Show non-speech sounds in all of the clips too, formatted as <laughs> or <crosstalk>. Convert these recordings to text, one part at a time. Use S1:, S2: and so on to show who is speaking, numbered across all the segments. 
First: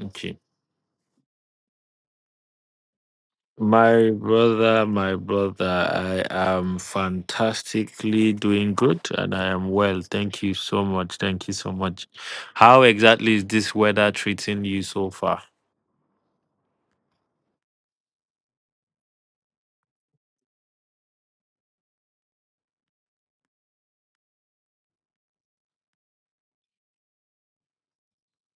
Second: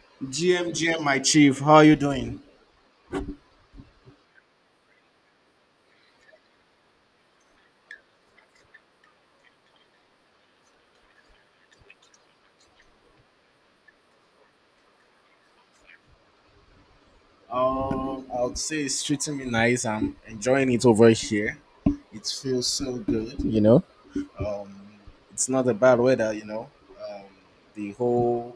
S1: Okay.
S2: GMGM, my chief, how are you doing?
S1: My brother, I am fantastically doing good and I am well. Thank you so much. Thank you so much. How exactly is this weather treating you so far?
S2: I would say it's treating me nice. I'm enjoying it over here. It feels so good. Um, it's not a bad weather. Um, the whole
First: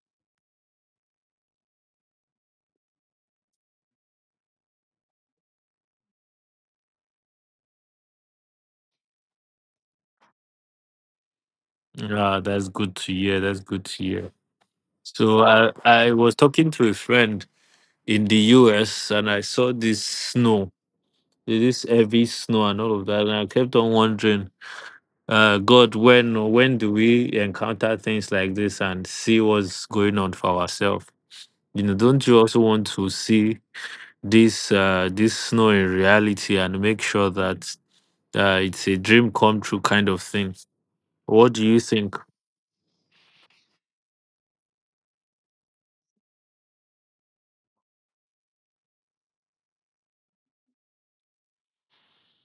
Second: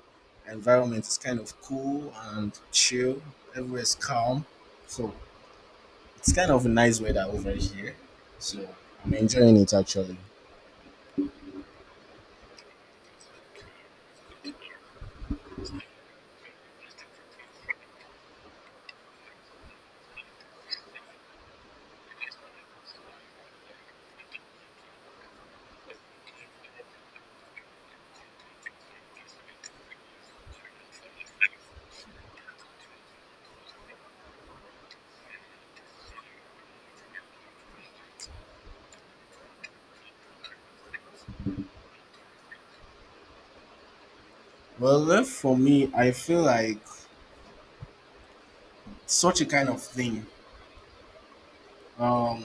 S2: environment is kind of cool and chill. Everywhere's calm, so it's kind of a nice weather over here. So I'm enjoying it actually.
S1: Yeah, that's good to hear. That's good to hear. So I was talking to a friend in the US and I saw this snow. It is heavy snow and all of that. And I kept on wondering, God, when do we encounter things like this and see what's going on for ourselves? You know, don't you also want to see this snow in reality and make sure that it's a dream come true kind of thing? What do you think?
S2: Well, left for me, I feel like such a kind of thing um,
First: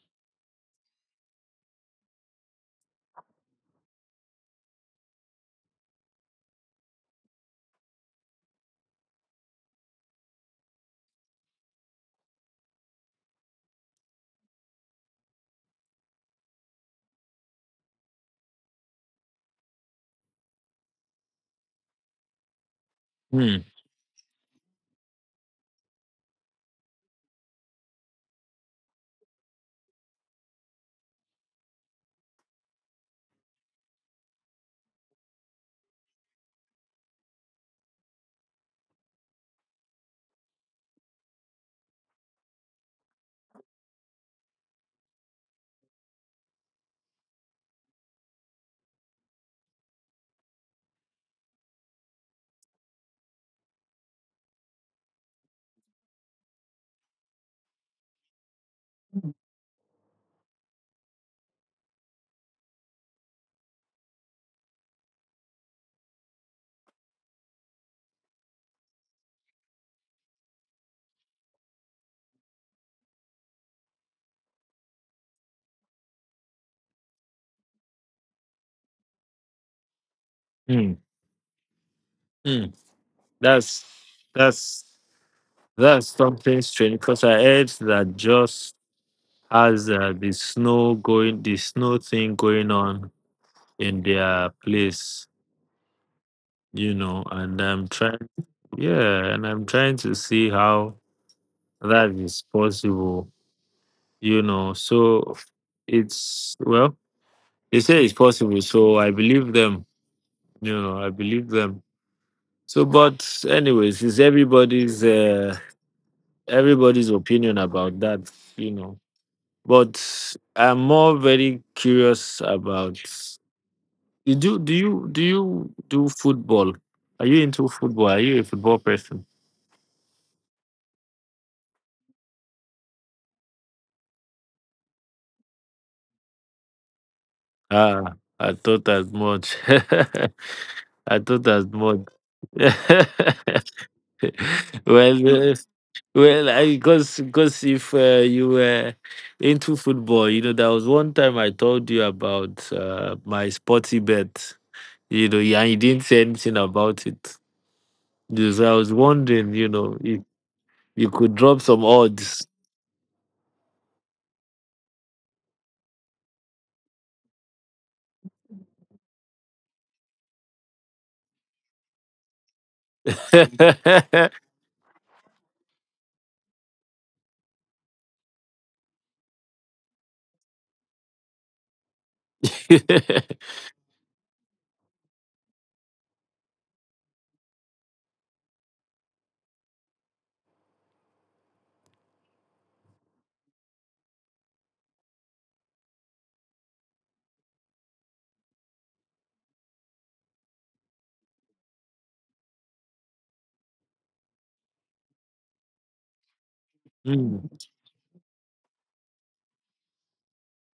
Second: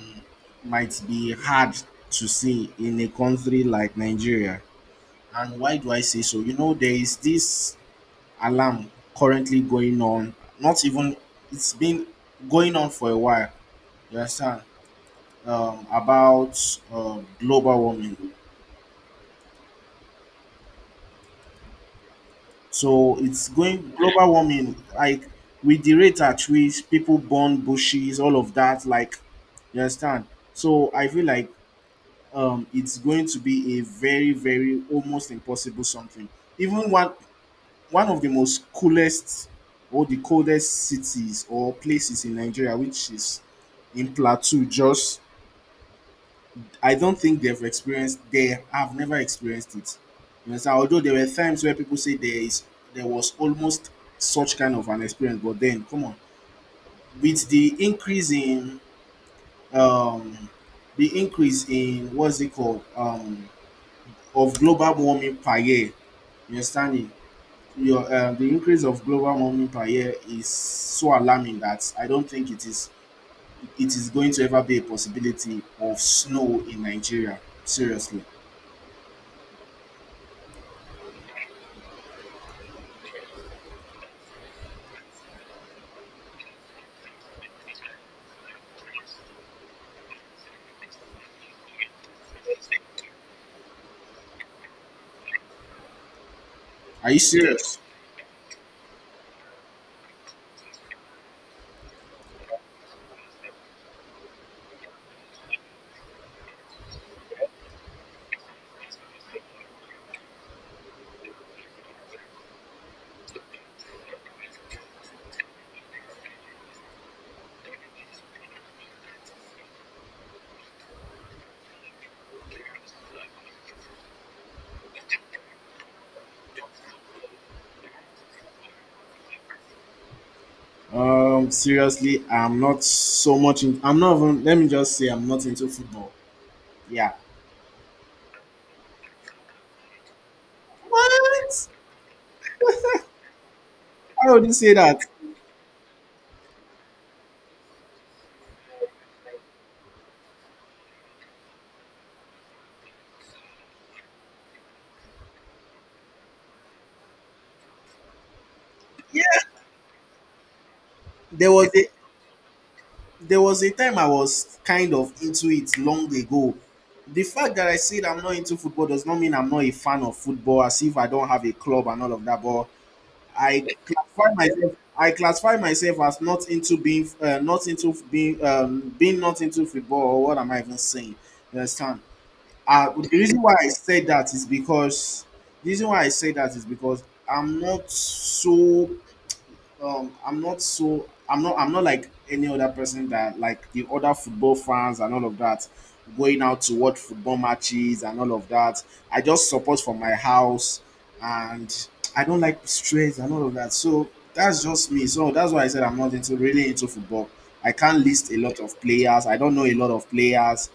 S2: might be hard to see in a country like Nigeria. And why do I say so? You know, there is this alarm currently going on, not even, it's been going on for a while, you understand, about global warming. So it's
S1: Hmm,
S2: going global warming, like with the rate at which people burn bushes, all of that, like, you understand. So I feel like it's going to be a very, very almost impossible something. Even one of the most coolest or the coldest cities or places in Nigeria, which is in Plateau, just I don't think they've experienced. They have never experienced it. You know, so although there were times where people say there was almost such kind of an experience, but then come on, with um, the increase in what's it called of global warming per year understanding your the increase of global warming per year is so alarming that I don't think it is going to ever be a possibility of snow in Nigeria. Seriously,
S1: hmm, hmm. That's that's that's something strange because I heard that just as the snow thing going on in their place,
S2: are you
S1: and
S2: serious?
S1: I'm trying, yeah, and I'm trying to see how that is possible, you know. So it's, well, they say it's possible. So I believe them, I believe them. So, but anyways, it's everybody's opinion about that, you know. But I'm more very curious about. You do do you do you do football? Are you into football? Are you a football person?
S2: Seriously, I'm not so much. I'm not even. Let me just say, I'm not into football. Yeah.
S1: Ah, I thought as much. <laughs> I thought
S2: What?
S1: as much. <laughs>
S2: How would you say that?
S1: well, uh, well, I because if you were into football, there was one time I told you about my sporty bet. Yeah, you didn't say anything about it. Just, I was
S2: Yeah.
S1: wondering, if you could
S2: There
S1: drop
S2: was
S1: some
S2: a
S1: odds.
S2: There was a time I was kind of into it long ago. The fact that I said I'm not into football does not mean I'm not a fan of football, as if I don't have a club and all of that. But I classify
S1: <laughs>
S2: myself. I classify myself as not into being, not into being, being not into football. Or what am I even saying? You understand? The reason why I said that is because the reason why I say that is because I'm not so I'm not like any other person that like the other football fans and all of that, going out to watch football matches and all of that. I just support from my house, and I don't like stress and all of that. So that's just me. So that's why I said I'm not into really into football.
S1: Hmm.
S2: I can't list a lot of players. I don't know a lot of players.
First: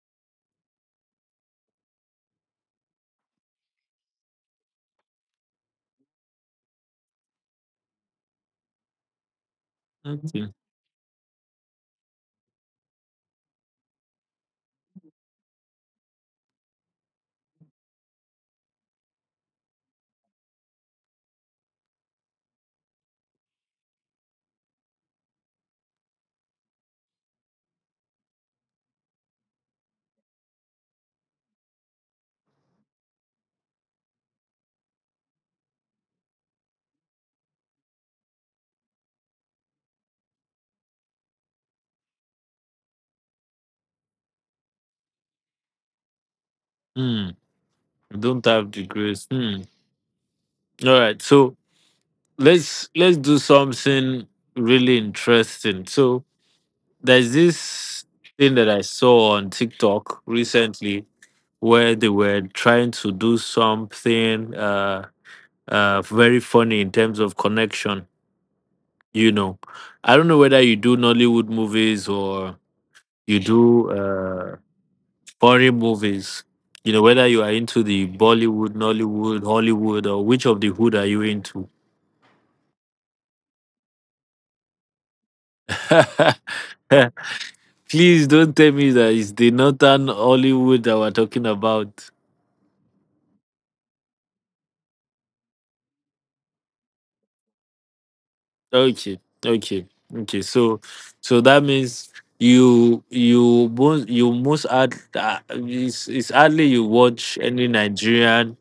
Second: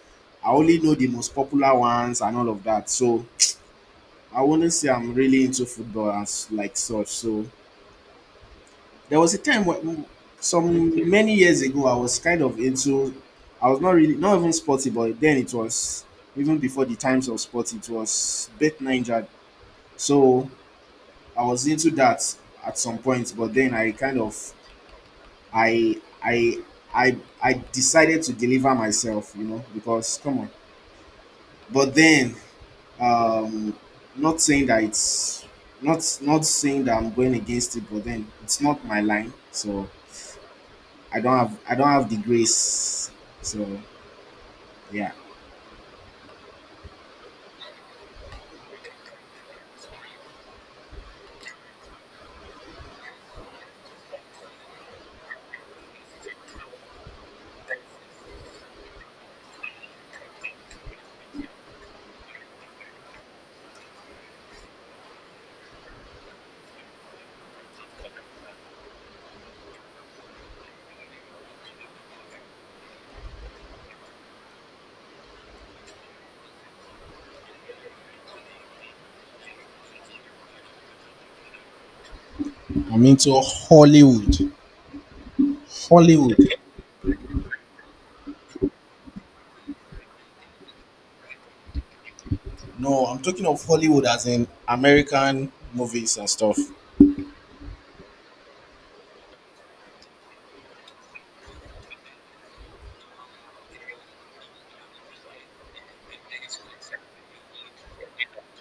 S2: I only know the most popular ones and all of that. So I wouldn't say I'm really into football as like such. So there was a time when,
S1: Okay.
S2: some many years ago, I was kind of into. I was not really, not even sporty, but then it was, even before the times of sport, it was Bet Ninja. So I was into that at some point, but then I kind of I I I I decided to deliver myself, you know, because come on. But then um not saying that it's not saying that I'm going against it, but then it's not my line. So I don't have the grace. So yeah.
S1: Hmm. Don't have the grace. Hmm. All right, so let's do something really interesting. So there's this thing that I saw on TikTok recently where they were trying to do something very funny in terms of connection, you know. I don't know whether you do Nollywood movies or you do foreign movies. Whether you are into the Bollywood, Nollywood, Hollywood, or which of the hood are you into?
S2: I'm into Hollywood. Hollywood.
S1: <laughs> Please don't tell me that it's the northern Hollywood that we're talking about.
S2: No, I'm talking of Hollywood as in American movies and stuff.
S1: Okay, okay, okay. So that means it's hardly you watch any Nigerian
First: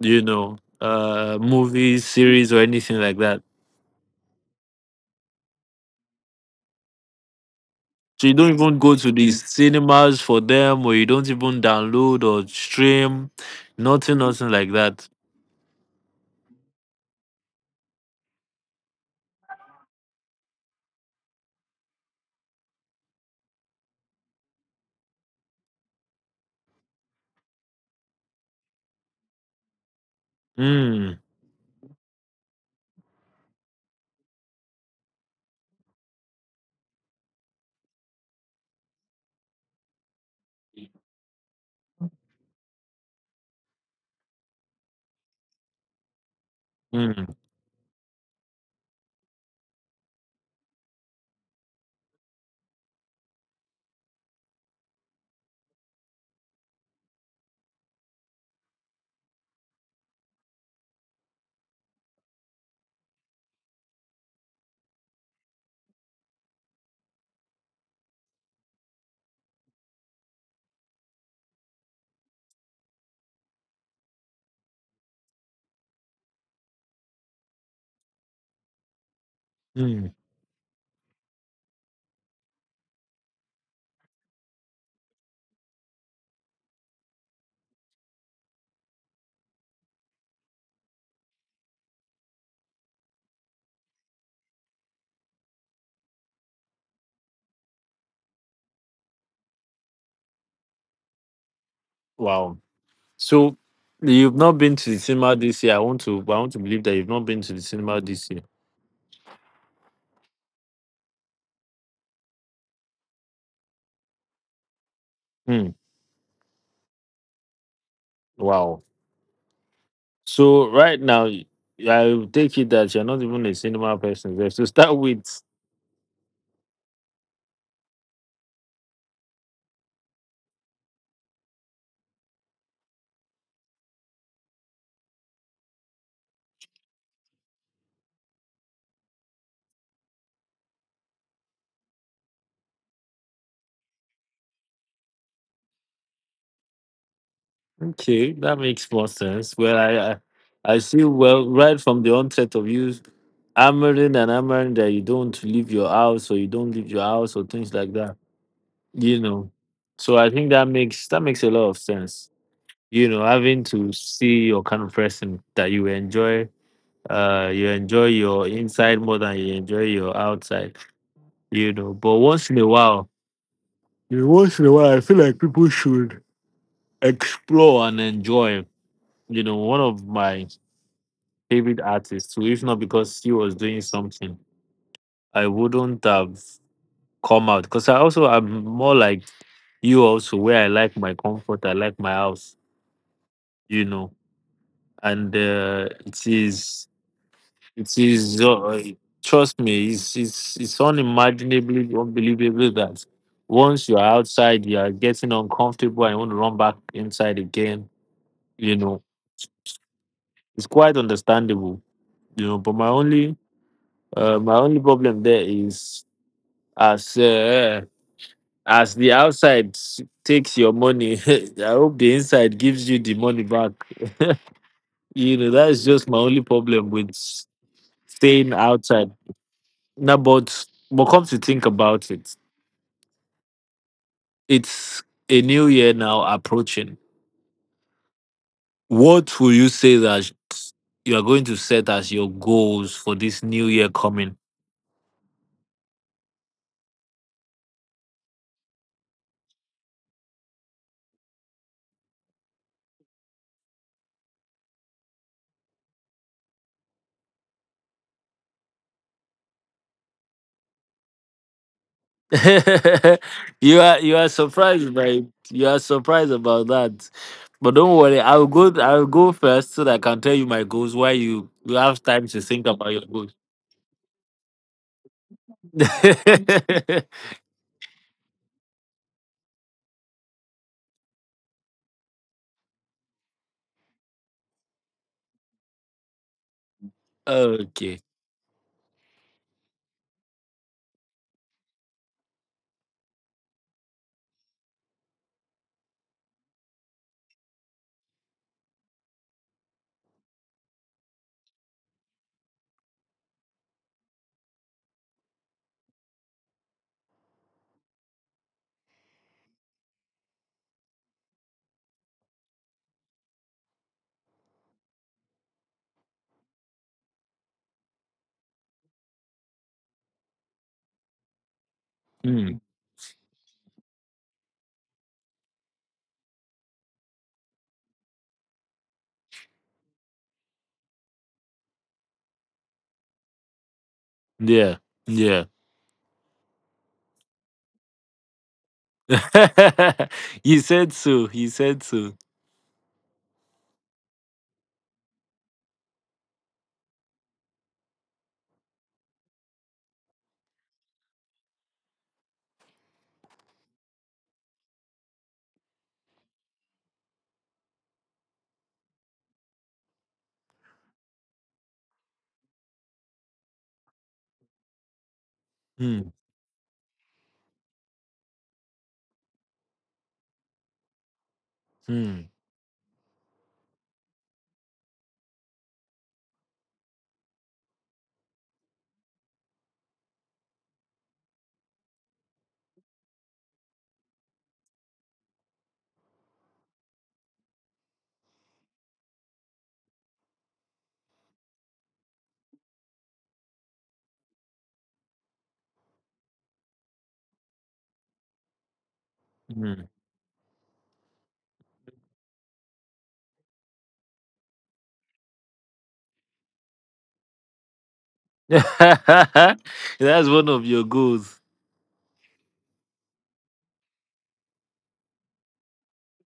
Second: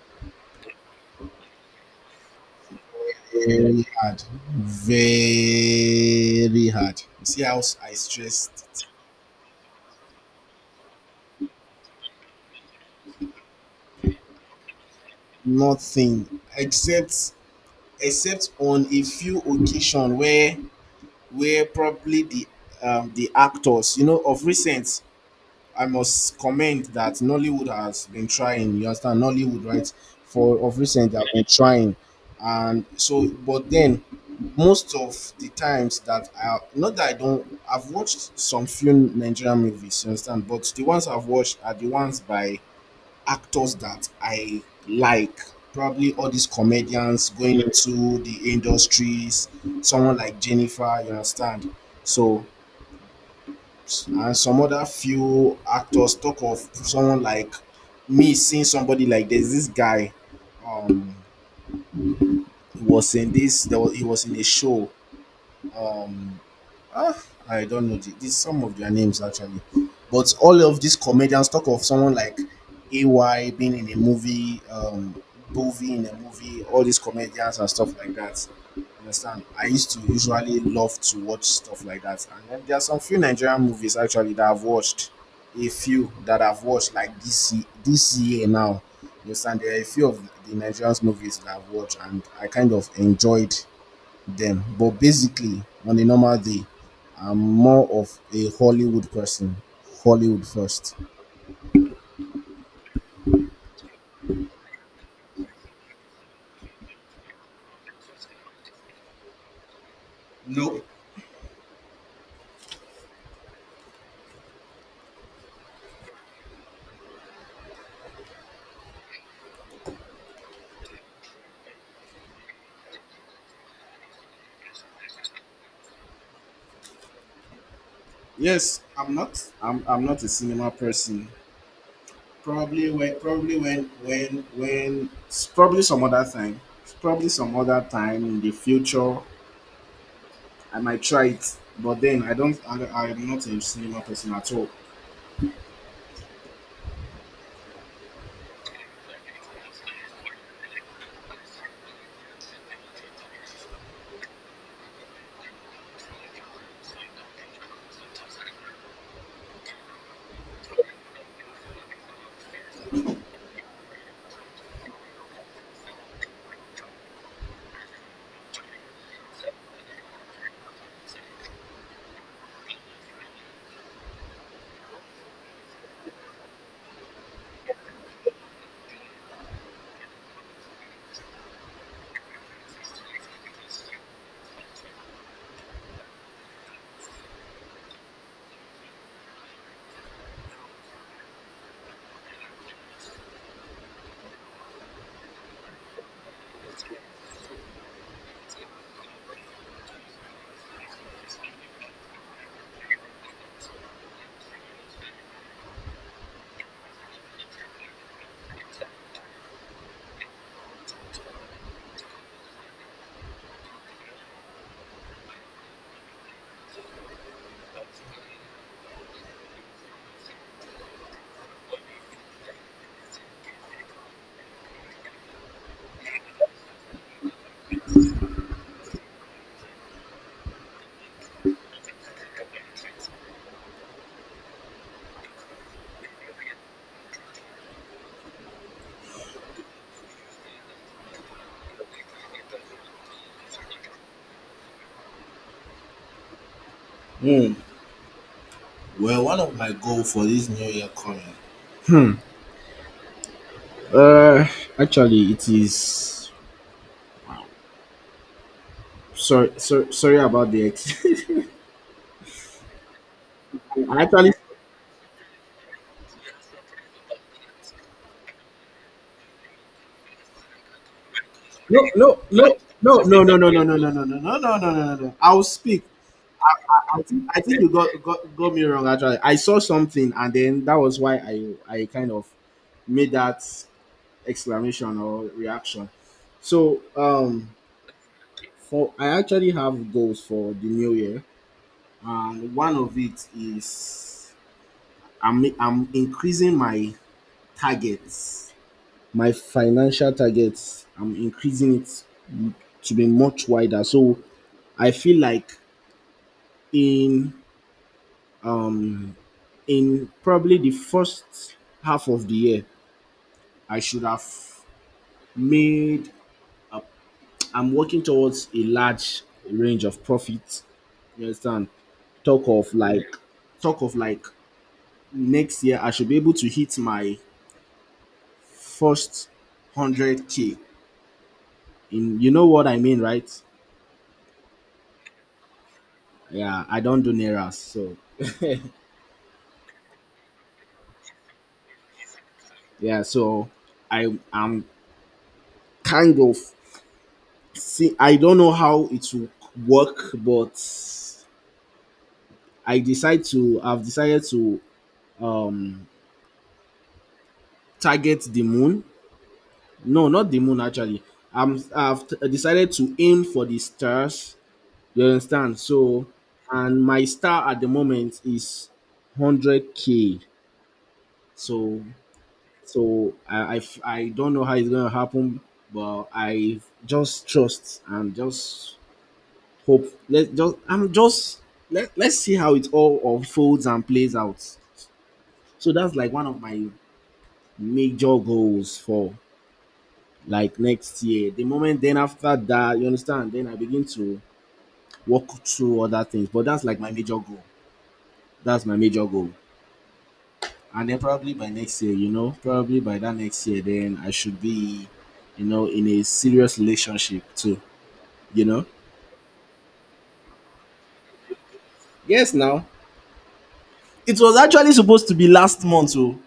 S1: movies series or anything like that.
S2: Very hard. Very hard. You see how I
S1: So you don't
S2: stressed
S1: even
S2: it?
S1: go to the cinemas for them, or you don't even download or stream, nothing, nothing like that.
S2: Nothing except except on a few occasions where probably the actors, of recent, I must comment that Nollywood has been trying. You understand? Nollywood, right? For of recent,
S1: Mm,
S2: they have been trying, and so but then most of the times that I not that I don't, I've watched some few Nigerian movies. You understand? But the ones I've watched are the ones by actors that I like. Probably all these comedians
S1: mm,
S2: going into the industries. Someone like Jennifer. You understand? So and some other few actors talk of someone like me seeing somebody like there's this guy um he was in this there was, he was in a show um Ah, I don't know the some of their names actually, but all of these comedians talk of someone like AY being in a movie, Bovi in a movie, all these comedians and stuff like that. Understand? I used to
S1: mm.
S2: usually love to watch stuff like that, and then there are some few Nigerian movies actually that I've watched, a few that I've watched like this year now. You Understand? There are a few of the Nigerian movies that I've watched, and I kind of enjoyed them, but basically, on a normal day, I'm more of a Hollywood person. Hollywood first.
S1: Wow. So you've not been to the cinema this year. I want to. Believe that you've not been to the cinema this year.
S2: No.
S1: Hmm. Wow. So right now, I take it that you're not even a cinema person. There. So start <laughs> with.
S2: Yes, I'm not. I'm not a cinema person. Probably when s- probably some other time. Probably some other time in the future I might try it. But then I don't I am not a cinema person at all.
S1: Okay, that makes more sense. Well, I see. Well, right from the onset of you hammering and hammering that you don't leave your house or you don't leave your house or things like that. You know. So I think that makes a lot of sense. Having to see your kind of person that you enjoy your inside more than you enjoy your outside. But once in a while, once in a while, I feel like people should explore and enjoy. One of my favorite artists, who, if not because he was doing something, I wouldn't have come out because I also am more like you, also, where I like my comfort, I like my house, you know, and it is. It is, uh, trust me, it's unimaginably unbelievable that once you're outside, you are getting uncomfortable and you want to run back inside again. You know, it's quite understandable. But my my only problem there is as, uh, as the outside takes your money, <laughs> I hope the inside gives you the money back. <laughs> That's just my only problem with staying outside. Now, but come to think about it. It's a new year now approaching. What will you say that you are going to set as your goals for this new year coming?
S2: Hmm. Well, one of my goals for this new year coming, Uh actually it is sorry, sorry, sorry about <laughs>
S1: <laughs> you are
S2: I
S1: you are
S2: actually
S1: surprised by you are surprised about that. But don't worry, I'll go first so that I can tell you my goals while you
S2: No,
S1: have
S2: no,
S1: time to
S2: no,
S1: think about
S2: no,
S1: your
S2: no, no,
S1: goals.
S2: no, no, no, no, no, no, no, no, no, no, no. I'll speak. I
S1: <laughs>
S2: think, I think you got me wrong. Actually, I saw something, and then that was why I kind of made that exclamation or reaction. So
S1: Okay.
S2: for I actually have goals for the new year, and one of it is I'm increasing my targets, my financial targets, I'm increasing it m- to be much wider. So I feel like in um in probably the first half of the year, I should have made I'm working towards a large range of profits. You understand? Talk
S1: Hmm.
S2: of like talk of like next year I should be able to hit my first 100K in you know what I mean, right?
S1: Yeah. Yeah.
S2: Yeah, I don't do neras, so <laughs>
S1: <laughs> You said so. You said so.
S2: Yeah, so I am kind of see. I don't know how it will work, but I decide to. I've decided to um target the moon. No, not the moon. Actually, I've decided to aim for the stars. You understand? So,
S1: Hmm.
S2: and my star at the moment is 100K. So,
S1: Hmm.
S2: so, I don't know how it's gonna happen, but I just trust and just hope, let just I'm just let, let's see how it all unfolds and plays out. So that's like one of my major goals for like next year, the moment, then after that, you understand, then I begin to walk through other things, but that's like my major goal. That's my major goal.
S1: Hmm.
S2: And then probably by next year, probably by that next year, then I should be in a serious relationship too you know
S1: <laughs> That's one of your goals.
S2: yes, now it was actually supposed to be last month. Oh.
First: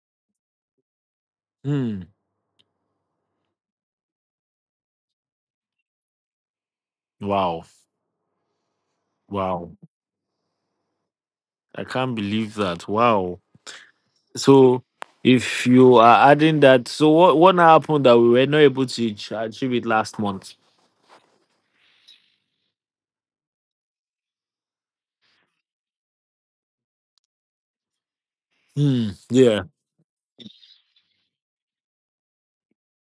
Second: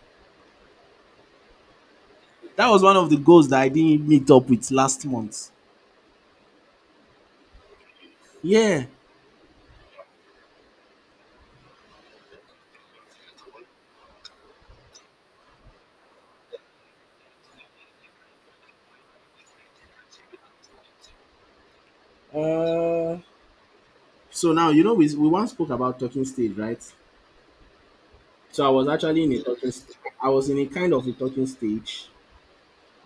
S1: Hmm.
S2: That was one of the goals that I didn't meet up with last month.
S1: Wow.
S2: Yeah.
S1: Wow. I can't believe that. Wow. So if you are adding that, so what now happened that we were not able to achieve it last month?
S2: Uh, so now, we once spoke about talking stage, right? So I was
S1: Hmm.
S2: actually in a
S1: Yeah.
S2: talking. I was in a kind of a talking stage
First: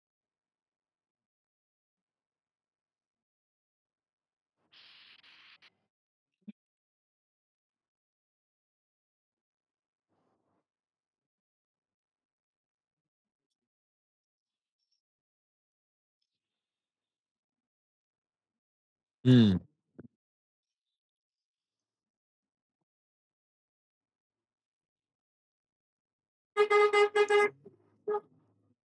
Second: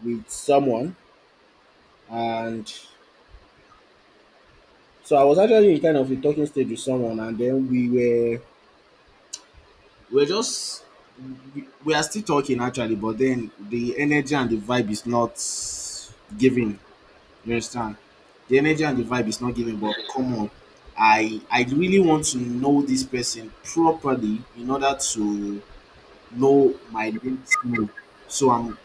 S2: with someone, and so I was actually in kind of a talking stage with someone, and then we were just we are still talking actually, but then the energy and the vibe is not giving. You understand? The energy and the vibe is not
S1: Hmm.
S2: giving, but come on. I really want to know this person properly in order to know my limits more. So I'm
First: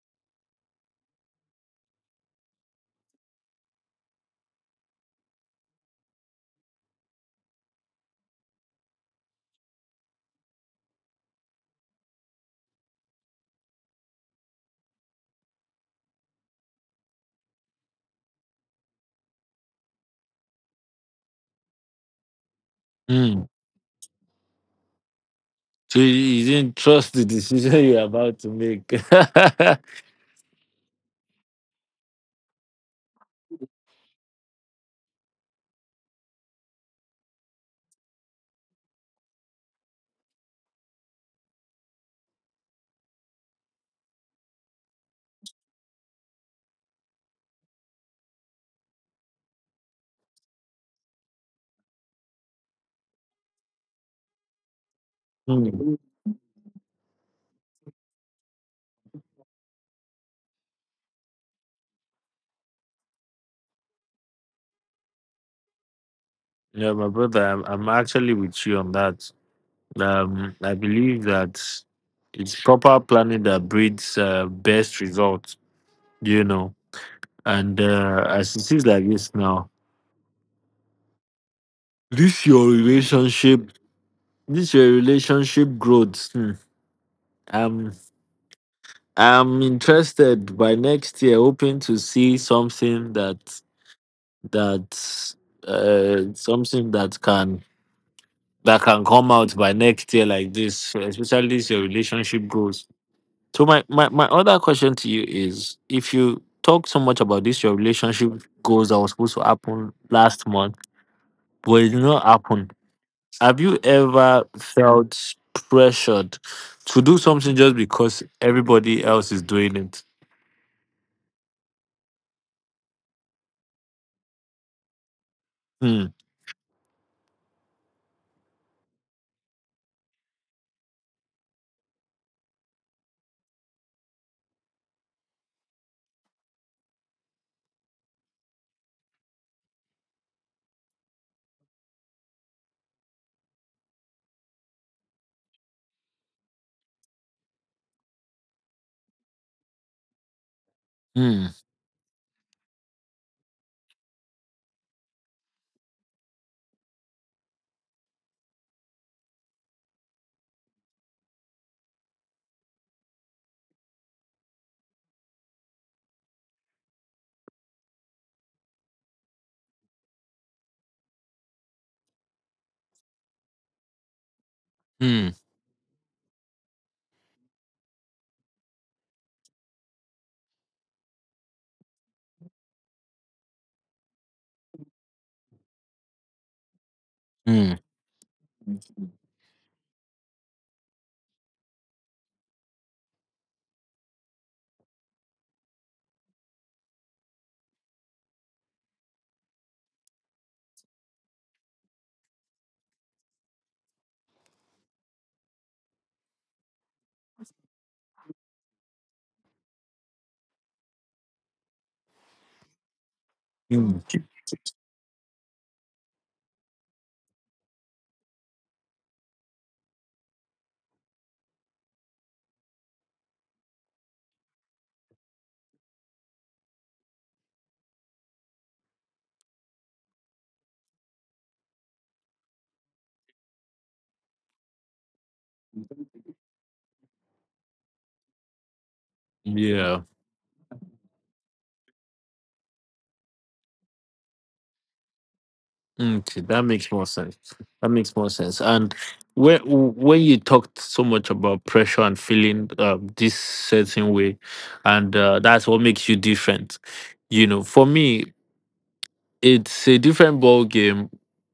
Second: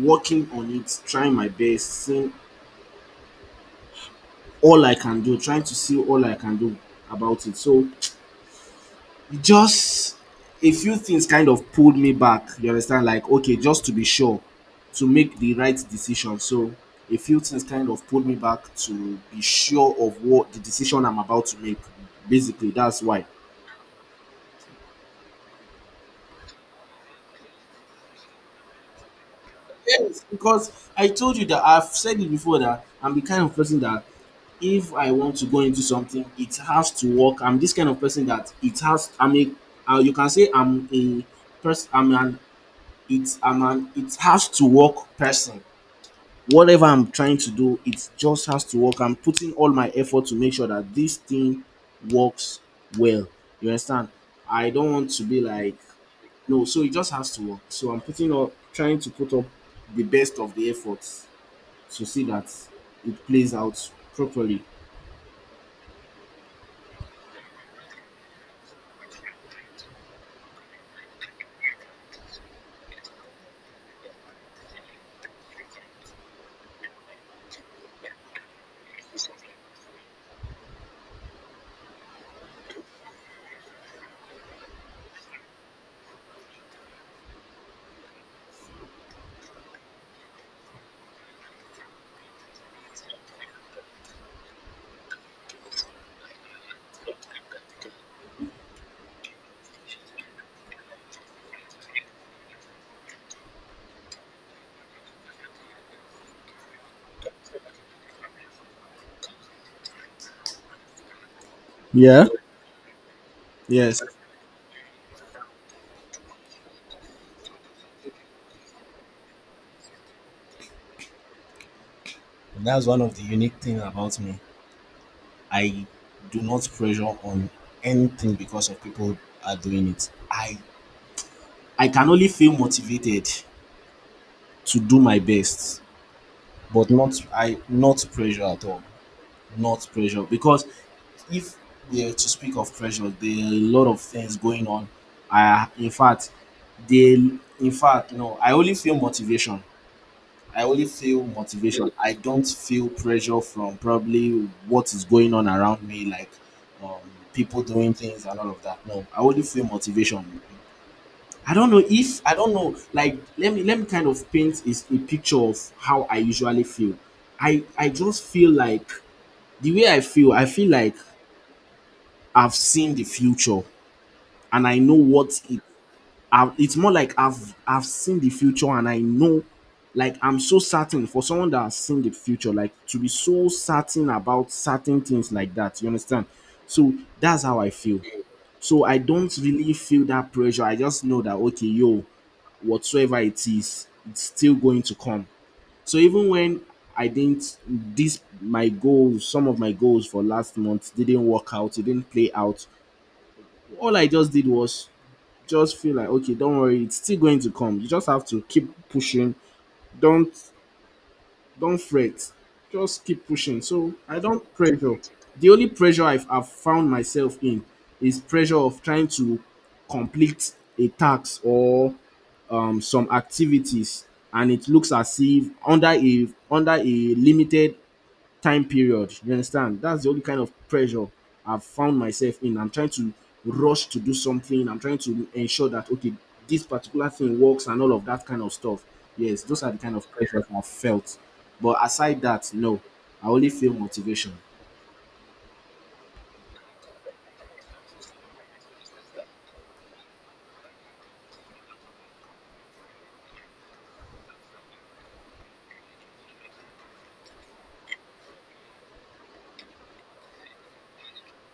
S2: working on it, trying my best, seeing all I can do, trying to see all I can do about it. So just a few things kind of pulled me back, you understand? Like, okay, just to be sure to make the right decision. So, a few things kind of pulled me back to be sure of what the decision I'm about to make. Basically, that's why.
S1: Hmm. So you didn't trust the decision <laughs> you're about to make. <laughs>
S2: Yes, because I told you that I've said it before that I'm the kind of person that if I want to go into something, it has to work. I'm this kind of person that it has. I mean, you can say I'm a person. I'm an. It's I'm an. It has to work person. Whatever I'm trying to do, it just has to work. I'm putting all my effort to make sure that this thing works well. You understand? I don't want to be like
S1: Hmm.
S2: no, so it just has to work. So I'm putting up trying to put up the best of the efforts to see that it plays out properly.
S1: Yeah, my brother, I'm actually with you on that. I believe that it's proper planning that breeds best results. you know. And as it is like this now, this your relationship, this your relationship growth. Hmm. Um, I'm interested by next year, hoping to see something that that something that can come out by next year like this, especially this your relationship goals. So my other question to you is if you talk so much about this your relationship goals that was supposed to happen last month, but it did not
S2: Yeah.
S1: happen. Have you
S2: Yes.
S1: ever felt pressured to do something just because everybody else is doing it?
S2: And that's one of the unique things about me. I
S1: Hmm.
S2: do not pressure on anything because of people are doing it. I can only feel motivated to do my best, but not I not pressure at all. Not pressure because if we are to speak of pressure, there are a lot of things going on. I, in fact, they, in fact, no. I only feel motivation. I only feel
S1: Hmm.
S2: motivation. I don't feel pressure from probably what is going on around me, like um, people doing things and all of that. No, I only feel motivation. I don't know. Like, let me kind of paint is a picture of how I usually feel. I just feel like the way I feel. I feel like I've seen the future and I know
S1: Hmm.
S2: what it. It's more like I've seen the future and I know, like I'm so certain for someone that has seen the future, like to be so certain about certain things like that. You understand? So that's how I
S1: Hmm.
S2: feel. So I don't really feel that pressure. I just know that okay, yo, whatsoever it is, it's still going to come. So even when I didn't this my goals, some of my goals for last month didn't work out, it didn't play out. All I just did was just feel like okay, don't worry, it's still going to come. You just have to keep pushing. Don't don't fret. Just keep pushing. So
S1: Hmm.
S2: I don't pressure. The only pressure I've found myself in is pressure of trying to complete a task or some activities, and it looks as if under a limited time period. You understand? That's the only kind of pressure I've found myself in. I'm trying to rush to do something, I'm trying to ensure that okay, this particular thing works and all of that kind of stuff. Yes, those are the kind
S1: Yeah.
S2: of pressures I've felt, but aside that, no, I only feel motivation.
S1: Okay, that makes more sense. That makes more sense. And when you talked so much about pressure and feeling this certain way, and that's what makes you different. For me, it's a different ball game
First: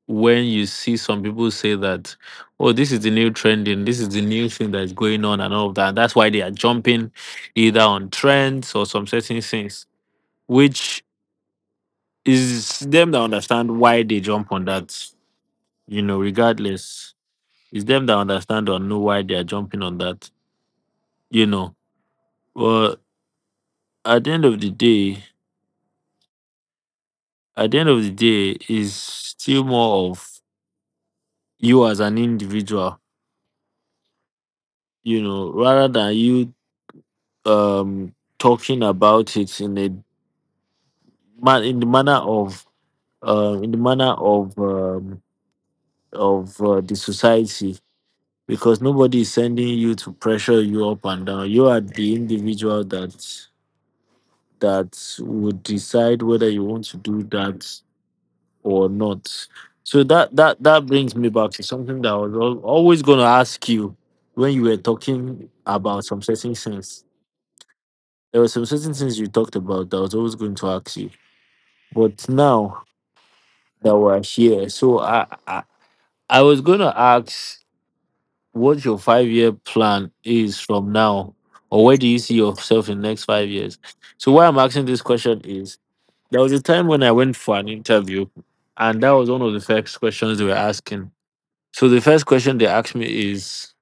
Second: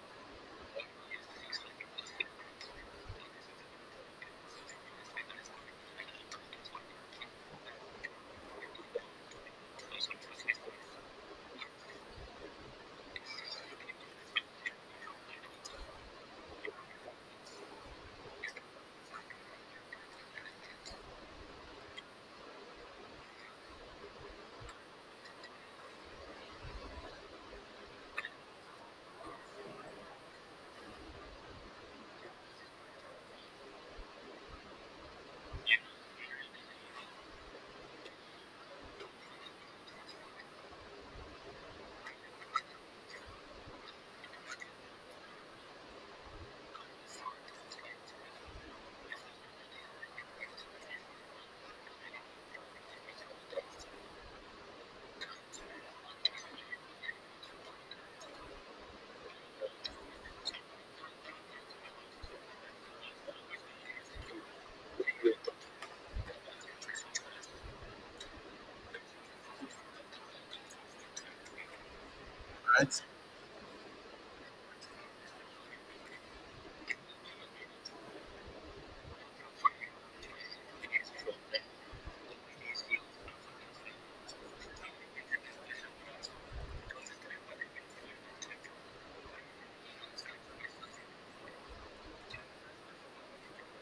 S1: when you see some people say that, oh, this is the new trending, this is the new thing that is going on, and all of that. That's why they are jumping either on trends or some certain things, which is them that understand why they jump on that, regardless. It's them that understand or know why they are jumping on that, you know. Well, at the end of the day, at the end of the day, is still more of you as an individual, rather than you talking about it in the manner of uh, in the manner of um, the society because nobody is sending you to pressure you up and down. You are the individual that would decide whether you want to do that or not. So that brings me back to something that I was always going to ask you when you were talking about some certain things. There were some certain things you talked about that I was always going to ask you. But now
S2: Right.
S1: that we're here, so I was gonna ask what your 5-year plan is from now, or where do you see yourself in the next 5 years? So why I'm asking this question is there was a time when I went for an interview, and that was one of the first questions they were asking. So the first question they asked me is:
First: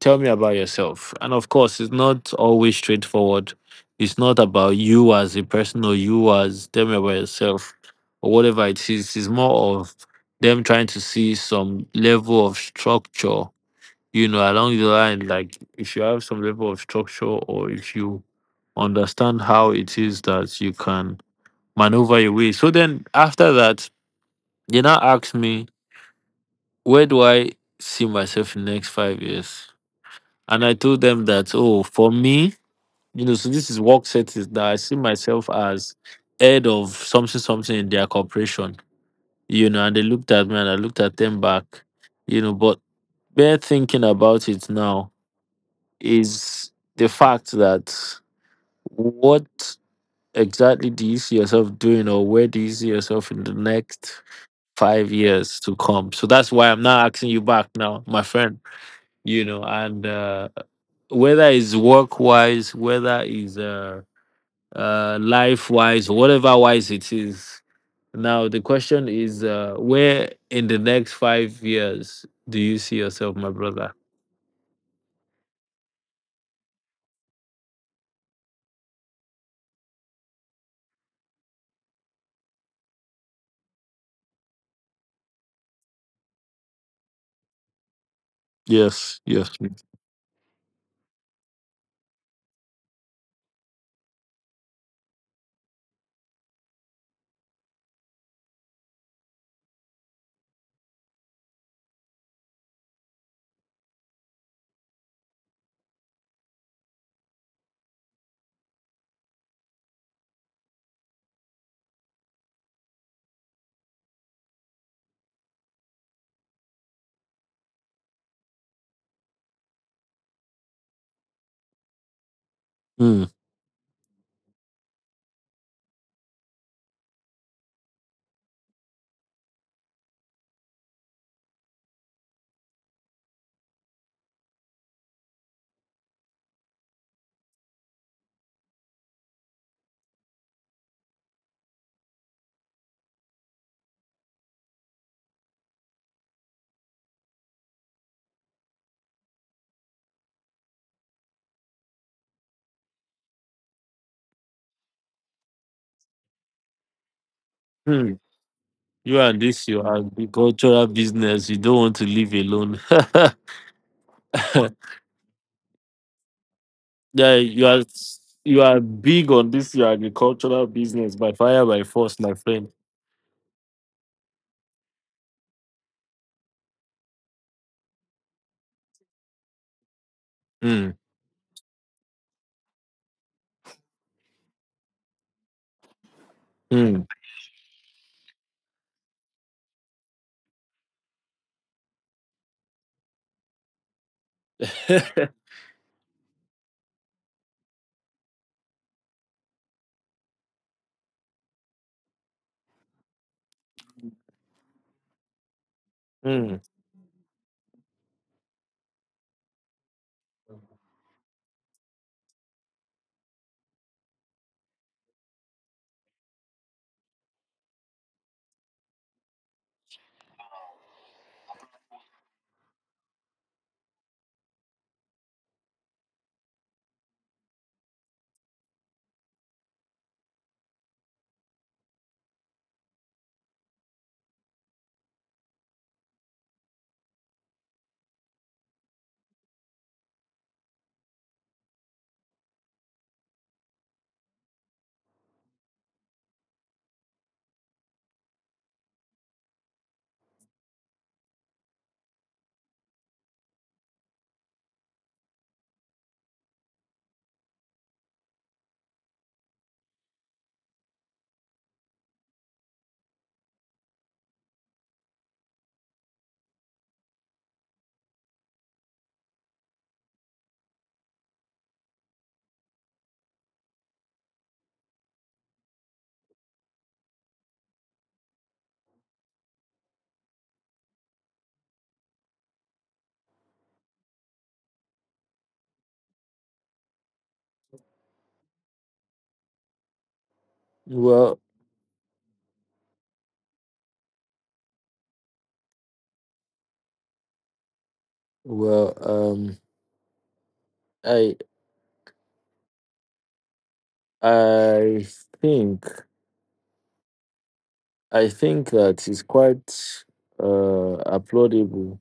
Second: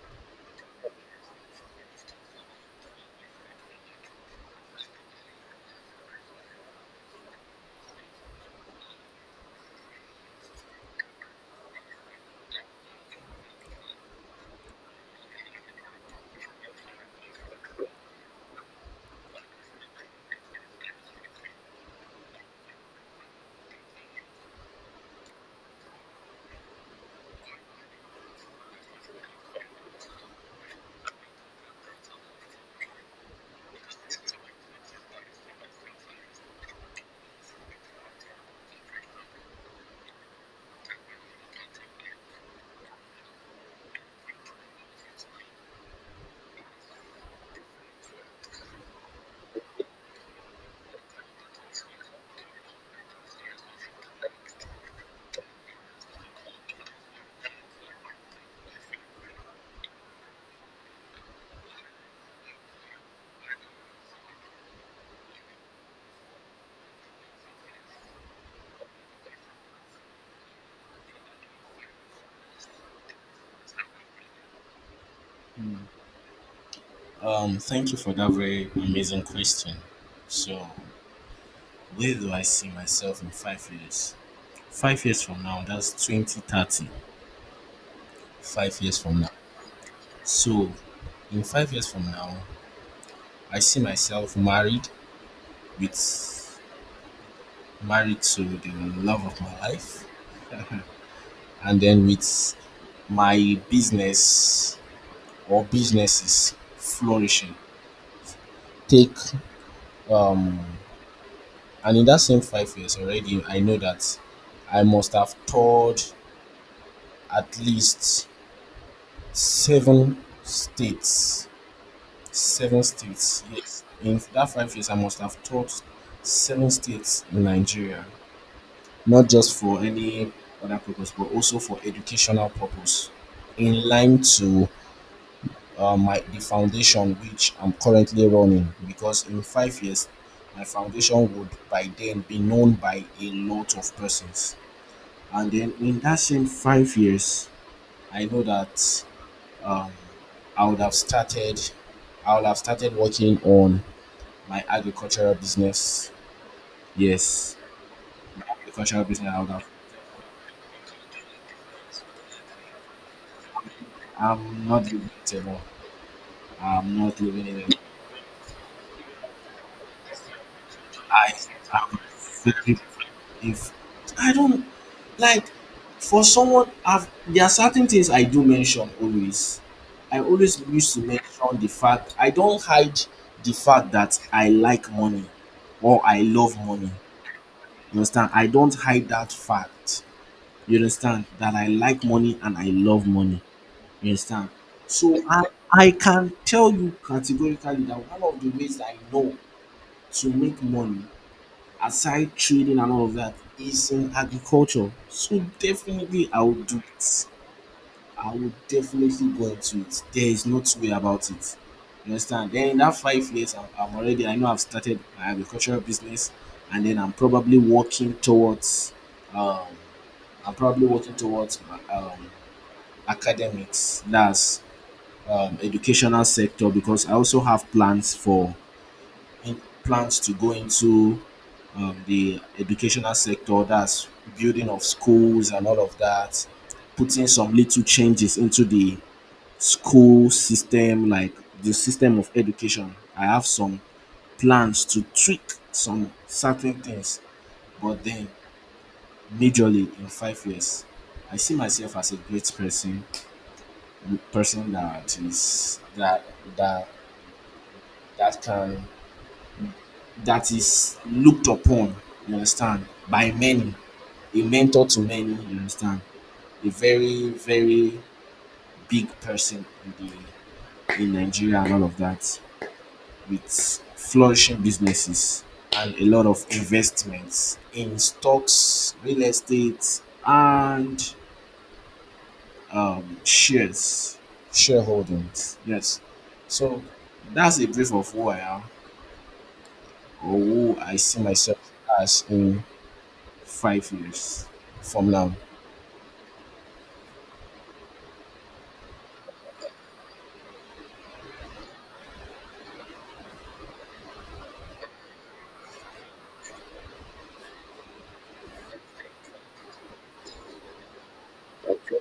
S1: Tell me about yourself. And of course, it's not always straightforward. It's not about you as a person or you as tell me about yourself or whatever it is. It's more of them trying to see some level of structure, along the line. Like if you have some level of structure or if you understand how it is that you can maneuver your way. So then after that, they now ask me, where do I see myself in the next 5 years? And I told them that, oh, for me, so this is work settings that I see myself as head of something, something in their corporation. And they looked at me and I looked at them back. But bare thinking about it now is the fact that what exactly do you see yourself doing or where do you see yourself in the next 5 years to come? So that's why I'm now asking you back now, my friend. And whether it's work wise, whether it's life wise, whatever wise it is. Now, the question is where in the next 5 years do you see yourself, my brother?
S2: Thank you for that very amazing question. So, where do I see myself in 5 years? 5 years from now, that's 2030. 5 years from
S1: Yes,
S2: now.
S1: yes.
S2: So, in 5 years from now, I see myself married with married to the love of my life, and then with my business or businesses flourishing. Take um, and in that same 5 years already, I know that I must have toured at least 7 states. Seven
S1: Mm.
S2: states, yes. In that 5 years, I must have taught 7 states in Nigeria, not just for any other purpose, but also for educational purpose, in line to my the foundation which I'm currently running. Because in 5 years, my foundation would by then be known by a lot of persons. And then in that same 5 years, I know that um, I would have started, I would have started working on my agricultural business. Yes,
S1: Hmm.
S2: agricultural
S1: You
S2: business. I
S1: and
S2: would have,
S1: this, you agricultural business. You don't want to live alone.
S2: I'm not
S1: <laughs>
S2: living it alone. I'm not
S1: Yeah,
S2: living it
S1: you
S2: alone.
S1: are you are big on this your agricultural business
S2: I,
S1: by fire
S2: I
S1: by
S2: would
S1: force, my friend.
S2: very- if I don't like for someone. There are certain things I do mention always. I always used
S1: Mm,
S2: to mention the fact I don't hide the fact that I like money or I love money.
S1: mm,
S2: You understand? I don't hide that fact. You understand that I like money and I love money. You understand? So I
S1: <laughs>
S2: I can tell you categorically that one of the ways I know to make money aside trading and all of that is in agriculture. So definitely I will
S1: mm.
S2: do it. I will definitely go into it. There is no two-way about it. You understand? Then in that 5 years, I'm already, I know I've started my agricultural business, and then I'm probably working towards, um, I'm probably working towards um, academics. That's educational sector because I also have plans plans to go into the educational sector. That's building of schools and all of that, putting some little changes into the school system, like the system of education. I have some plans to tweak some certain things, but then majorly in 5 years. I see myself as a great person, person that is that that that can that is looked upon, you understand, by many, a mentor to many, you understand, a very, very big person in the in Nigeria and all of that, with flourishing businesses and a lot of investments in stocks, real estate, and shares, shareholdings. Yes. So that's a brief of who I am or who I see
S1: Well,
S2: myself as in 5 years from now.
S1: well, I I think I think that it's quite applaudable,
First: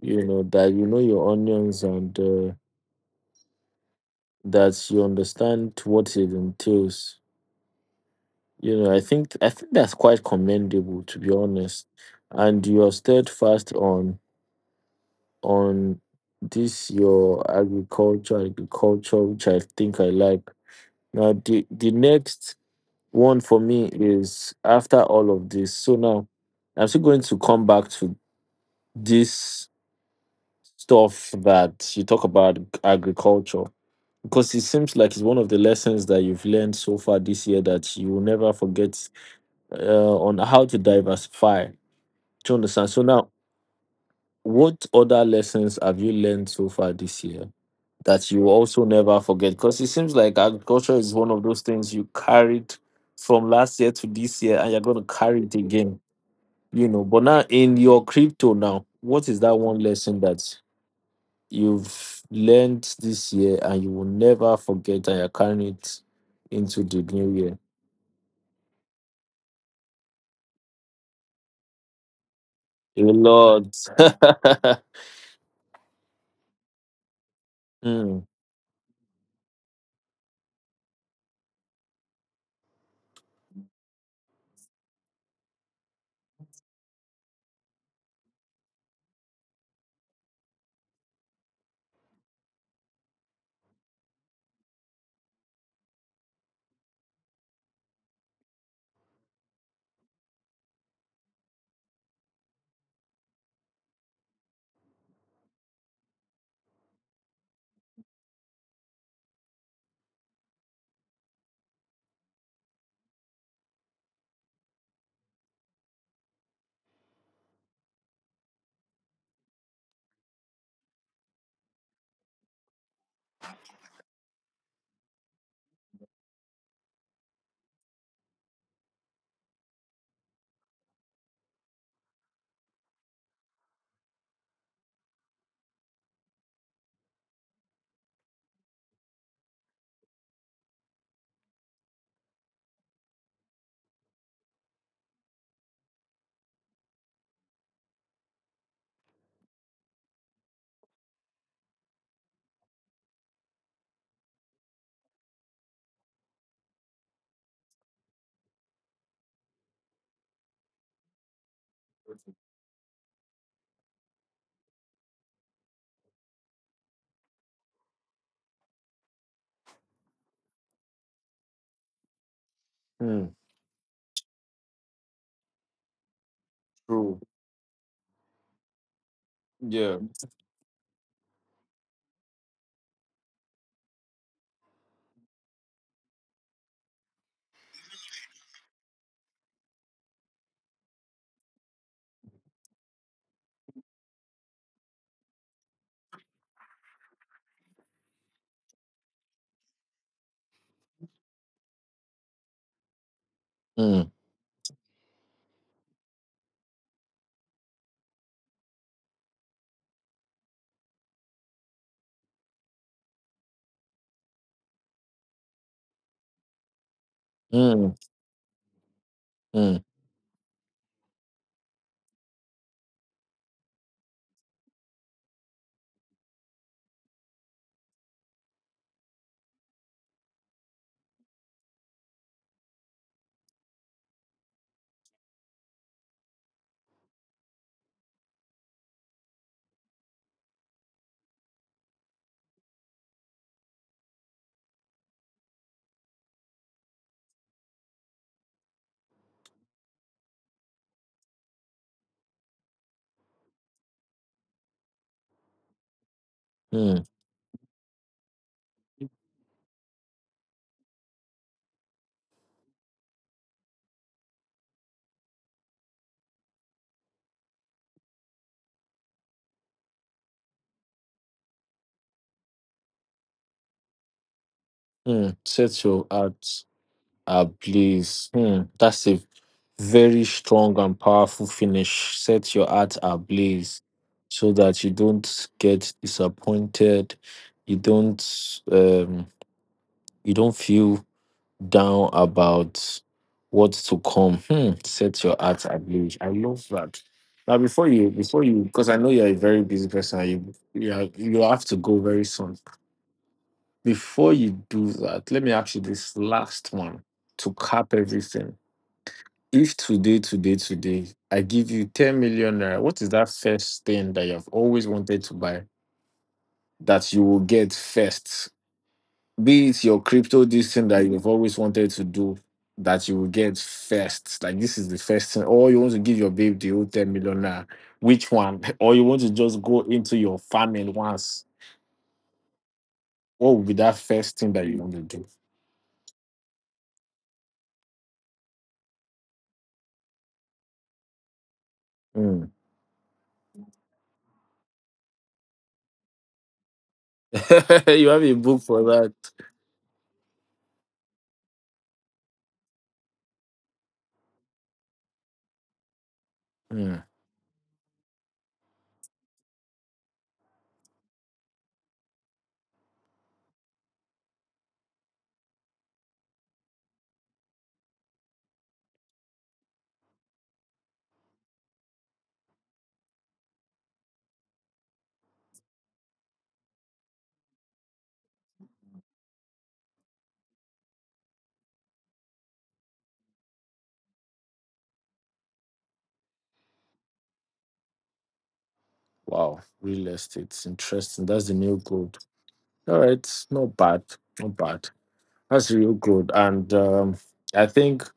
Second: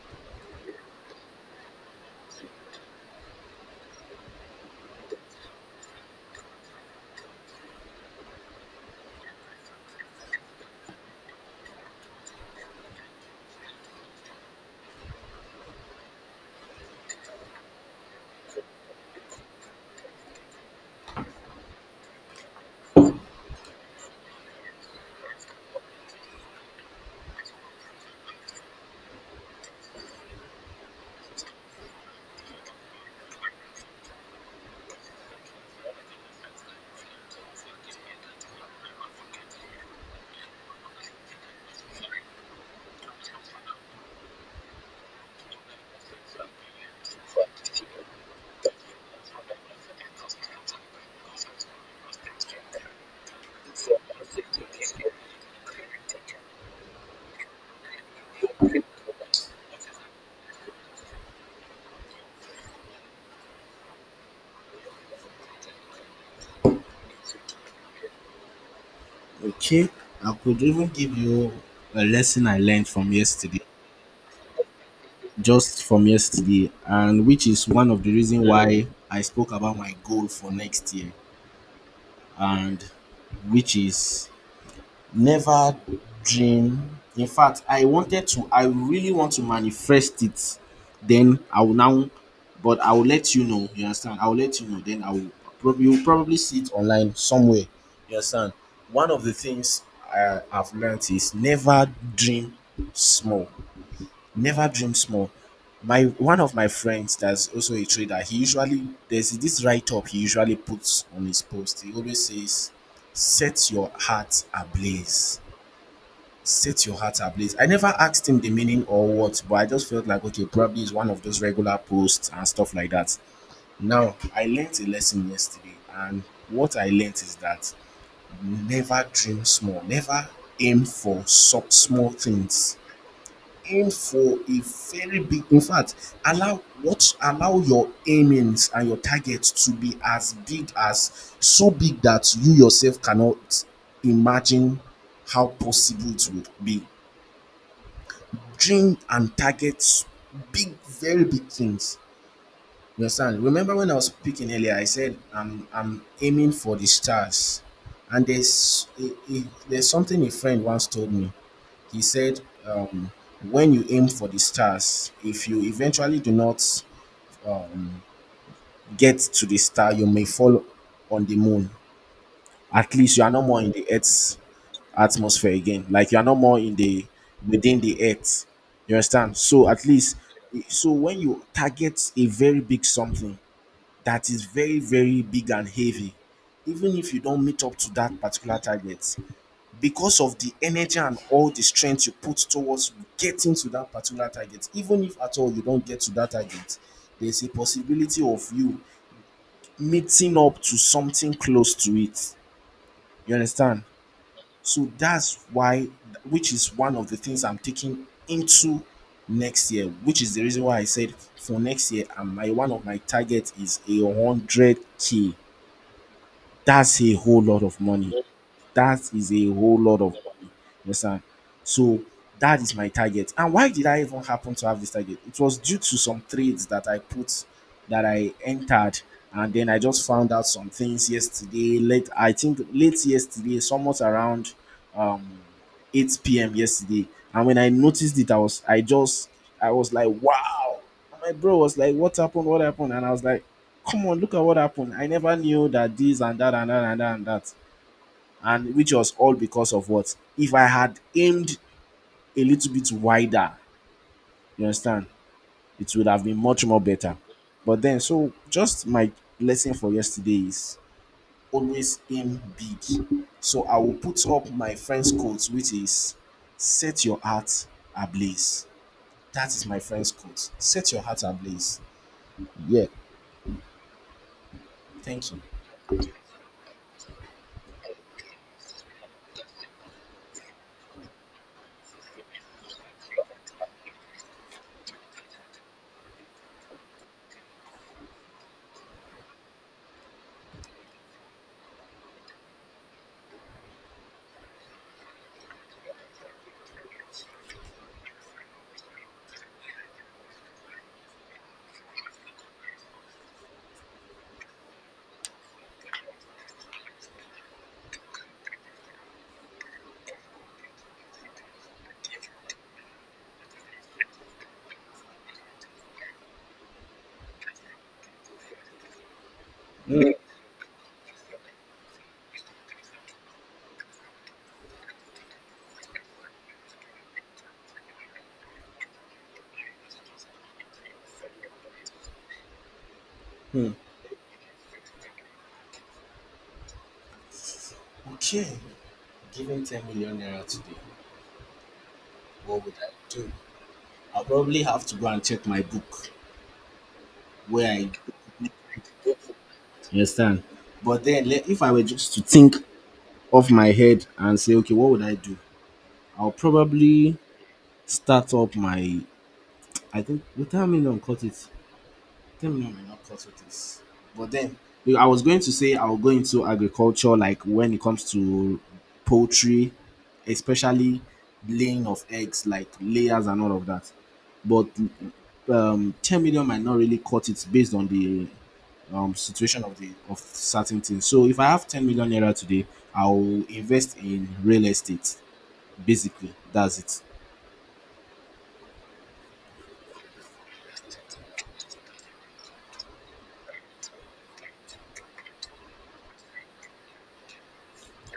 S1: that you know your onions and that you understand what it entails. I think that's quite commendable to be honest, and you are steadfast on this your agriculture, which I think I like. Now the next one for me is after all of this. So now I'm still going to come back to this stuff that you talk about agriculture because it seems like it's one of the lessons that you've learned so far this year that you will never forget on how to diversify. Do you understand? So now, what other lessons have you learned so far this year that you also never forget? Because it seems like agriculture is one of those things you carried from last year to this year and you're going to carry it again. But now in your crypto, now, what is that one lesson that you've learned this year and you will never forget and you're carrying it into the new year?
S2: Okay, I could even give you a lesson I learned
S1: A
S2: from yesterday,
S1: lot. <laughs>
S2: just from yesterday, and which is one of the
S1: Mm,
S2: reason why I spoke about my goal for next year, and which is never dream, in fact, I really want to manifest it. Then I will now, but I will let you know, you understand? I will let you know. Then I will Probably you'll probably see it online somewhere. You understand? One of the things I've learned is never dream small. Never dream small. My One of my friends that's also a trader, he usually there's this write up he usually puts on his post. He always says, set your heart ablaze, set your heart ablaze. I never asked him the meaning or what, but I just felt like okay, probably it's one of those regular posts and stuff like that. Now, I learned a lesson yesterday, and what I learned is that never dream small, never aim for sub small things. Aim for a very big In fact, allow what allow your aimings and your targets to be as big as so big that you yourself cannot imagine how possible it would be. Dream and target big, very big things. You understand? Remember when I was speaking earlier, I said I'm aiming for the stars, and a, there's something a friend once told me. He said, when you aim for the stars, if you eventually do not um, get to the star, you may fall on the moon. At least you are
S1: mm,
S2: no more in the earth atmosphere again. Like you are no more in the
S1: true.
S2: within the earth. You understand? So at
S1: Yeah.
S2: least, so when you target a very big something that is very, very big and heavy, even if you don't meet up to that particular target, because of the energy and all the strength you put towards getting to that particular target, even if at all you don't get to that target, there's a possibility of you meeting up to something close to it. You understand?
S1: Mm,
S2: So that's why, which is one of the things I'm taking into next year, which is the reason why I said for next year, and my one of my targets is 100K. That's a whole lot of
S1: mm,
S2: money. That is a
S1: mm,
S2: whole lot of money. You understand? So that is my target. And why did I even happen to have this target? It was due to some trades that I put that I entered, and then I just found out some things yesterday. Late, I think late yesterday, somewhat around um 8 p.m. yesterday. And when I noticed it, I was like, wow. And my bro was like, what happened? What happened? And I was like, come on, look at what happened. I never knew that this and that and that and that and that, and which was all because of what if I had aimed a little bit wider. You understand? It would have been much more
S1: mm,
S2: better. But then, so just my lesson for yesterday is always aim big. So I will put up my friend's quote, which is set your heart ablaze. That is my friend's quote: set your heart ablaze. Yeah, thank
S1: mm.
S2: you.
S1: Set your heart ablaze. Hmm, that's a very strong and powerful finish. Set your heart ablaze so that you don't get disappointed. You don't um you don't feel down about what's to come. Hmm, set your heart ablaze. I love that. Now before you because I know you're a very busy person, you have to go very soon. Before you do that, let me ask you this last one to cap everything, if today, today, today, I give you 10 million naira, what is that first thing that you've always wanted to buy that you will get first? Be it your
S2: Mm.
S1: crypto, this thing that you've always wanted to do that you will get first. Like this is the first thing. Or you want to give your babe the whole 10 million naira. Which one? <laughs> Or you want to just go into your famine once. What would be that first thing that you want to do?
S2: Okay, given 10 million naira today,
S1: Mm.
S2: what would I do? I'll probably have to go and check my book where I
S1: <laughs>
S2: get.
S1: You have a book for that.
S2: You understand? But then, if I were just to think off my head and say, okay, what would I do? I'll
S1: Mm.
S2: probably start up my. I think with 10 million cut it. 10 million may not cut it is. But then you know, I was going to say I'll go into agriculture, like when it comes to poultry, especially laying of eggs, like layers and all of that. But 10 million might not really cut it based on the situation of certain things. So if I have 10 million naira today, I will invest in real estate. Basically, that's it.
S1: Wow, real estate. Interesting. That's the new goal. All right, not bad, not bad. That's real good, and I think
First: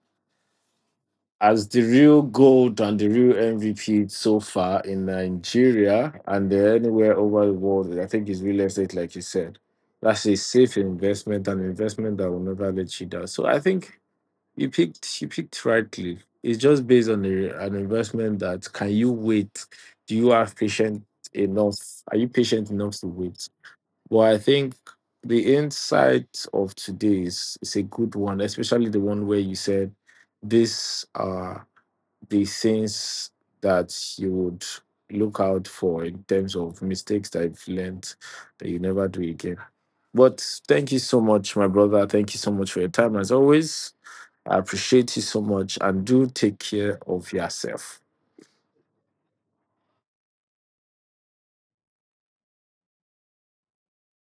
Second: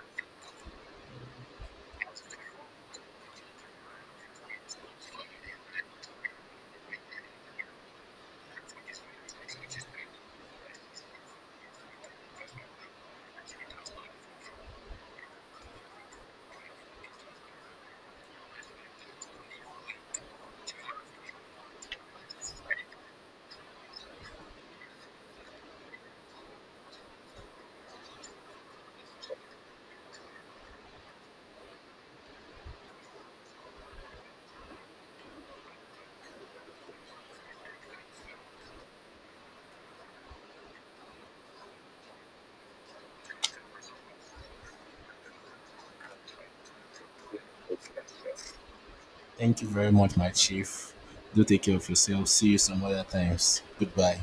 S1: as the real gold and the real MVP so far in Nigeria and anywhere over the world, I think is real estate, like you said. That's a safe investment, an investment that will never let you down. So I think you picked rightly. It's just based on an investment that can you wait? Do you have patient enough? Are you patient enough to wait? Well, I think the insight of today is a good one, especially the one where you said these are the things that you would look out for in terms of mistakes that you've learned that you never do again. But thank you so much, my brother. Thank you so much for your time. As always, I appreciate you so much and do take care of yourself.
S2: Thank you very much, my chief. Do take care of yourself. See you some other times. Goodbye.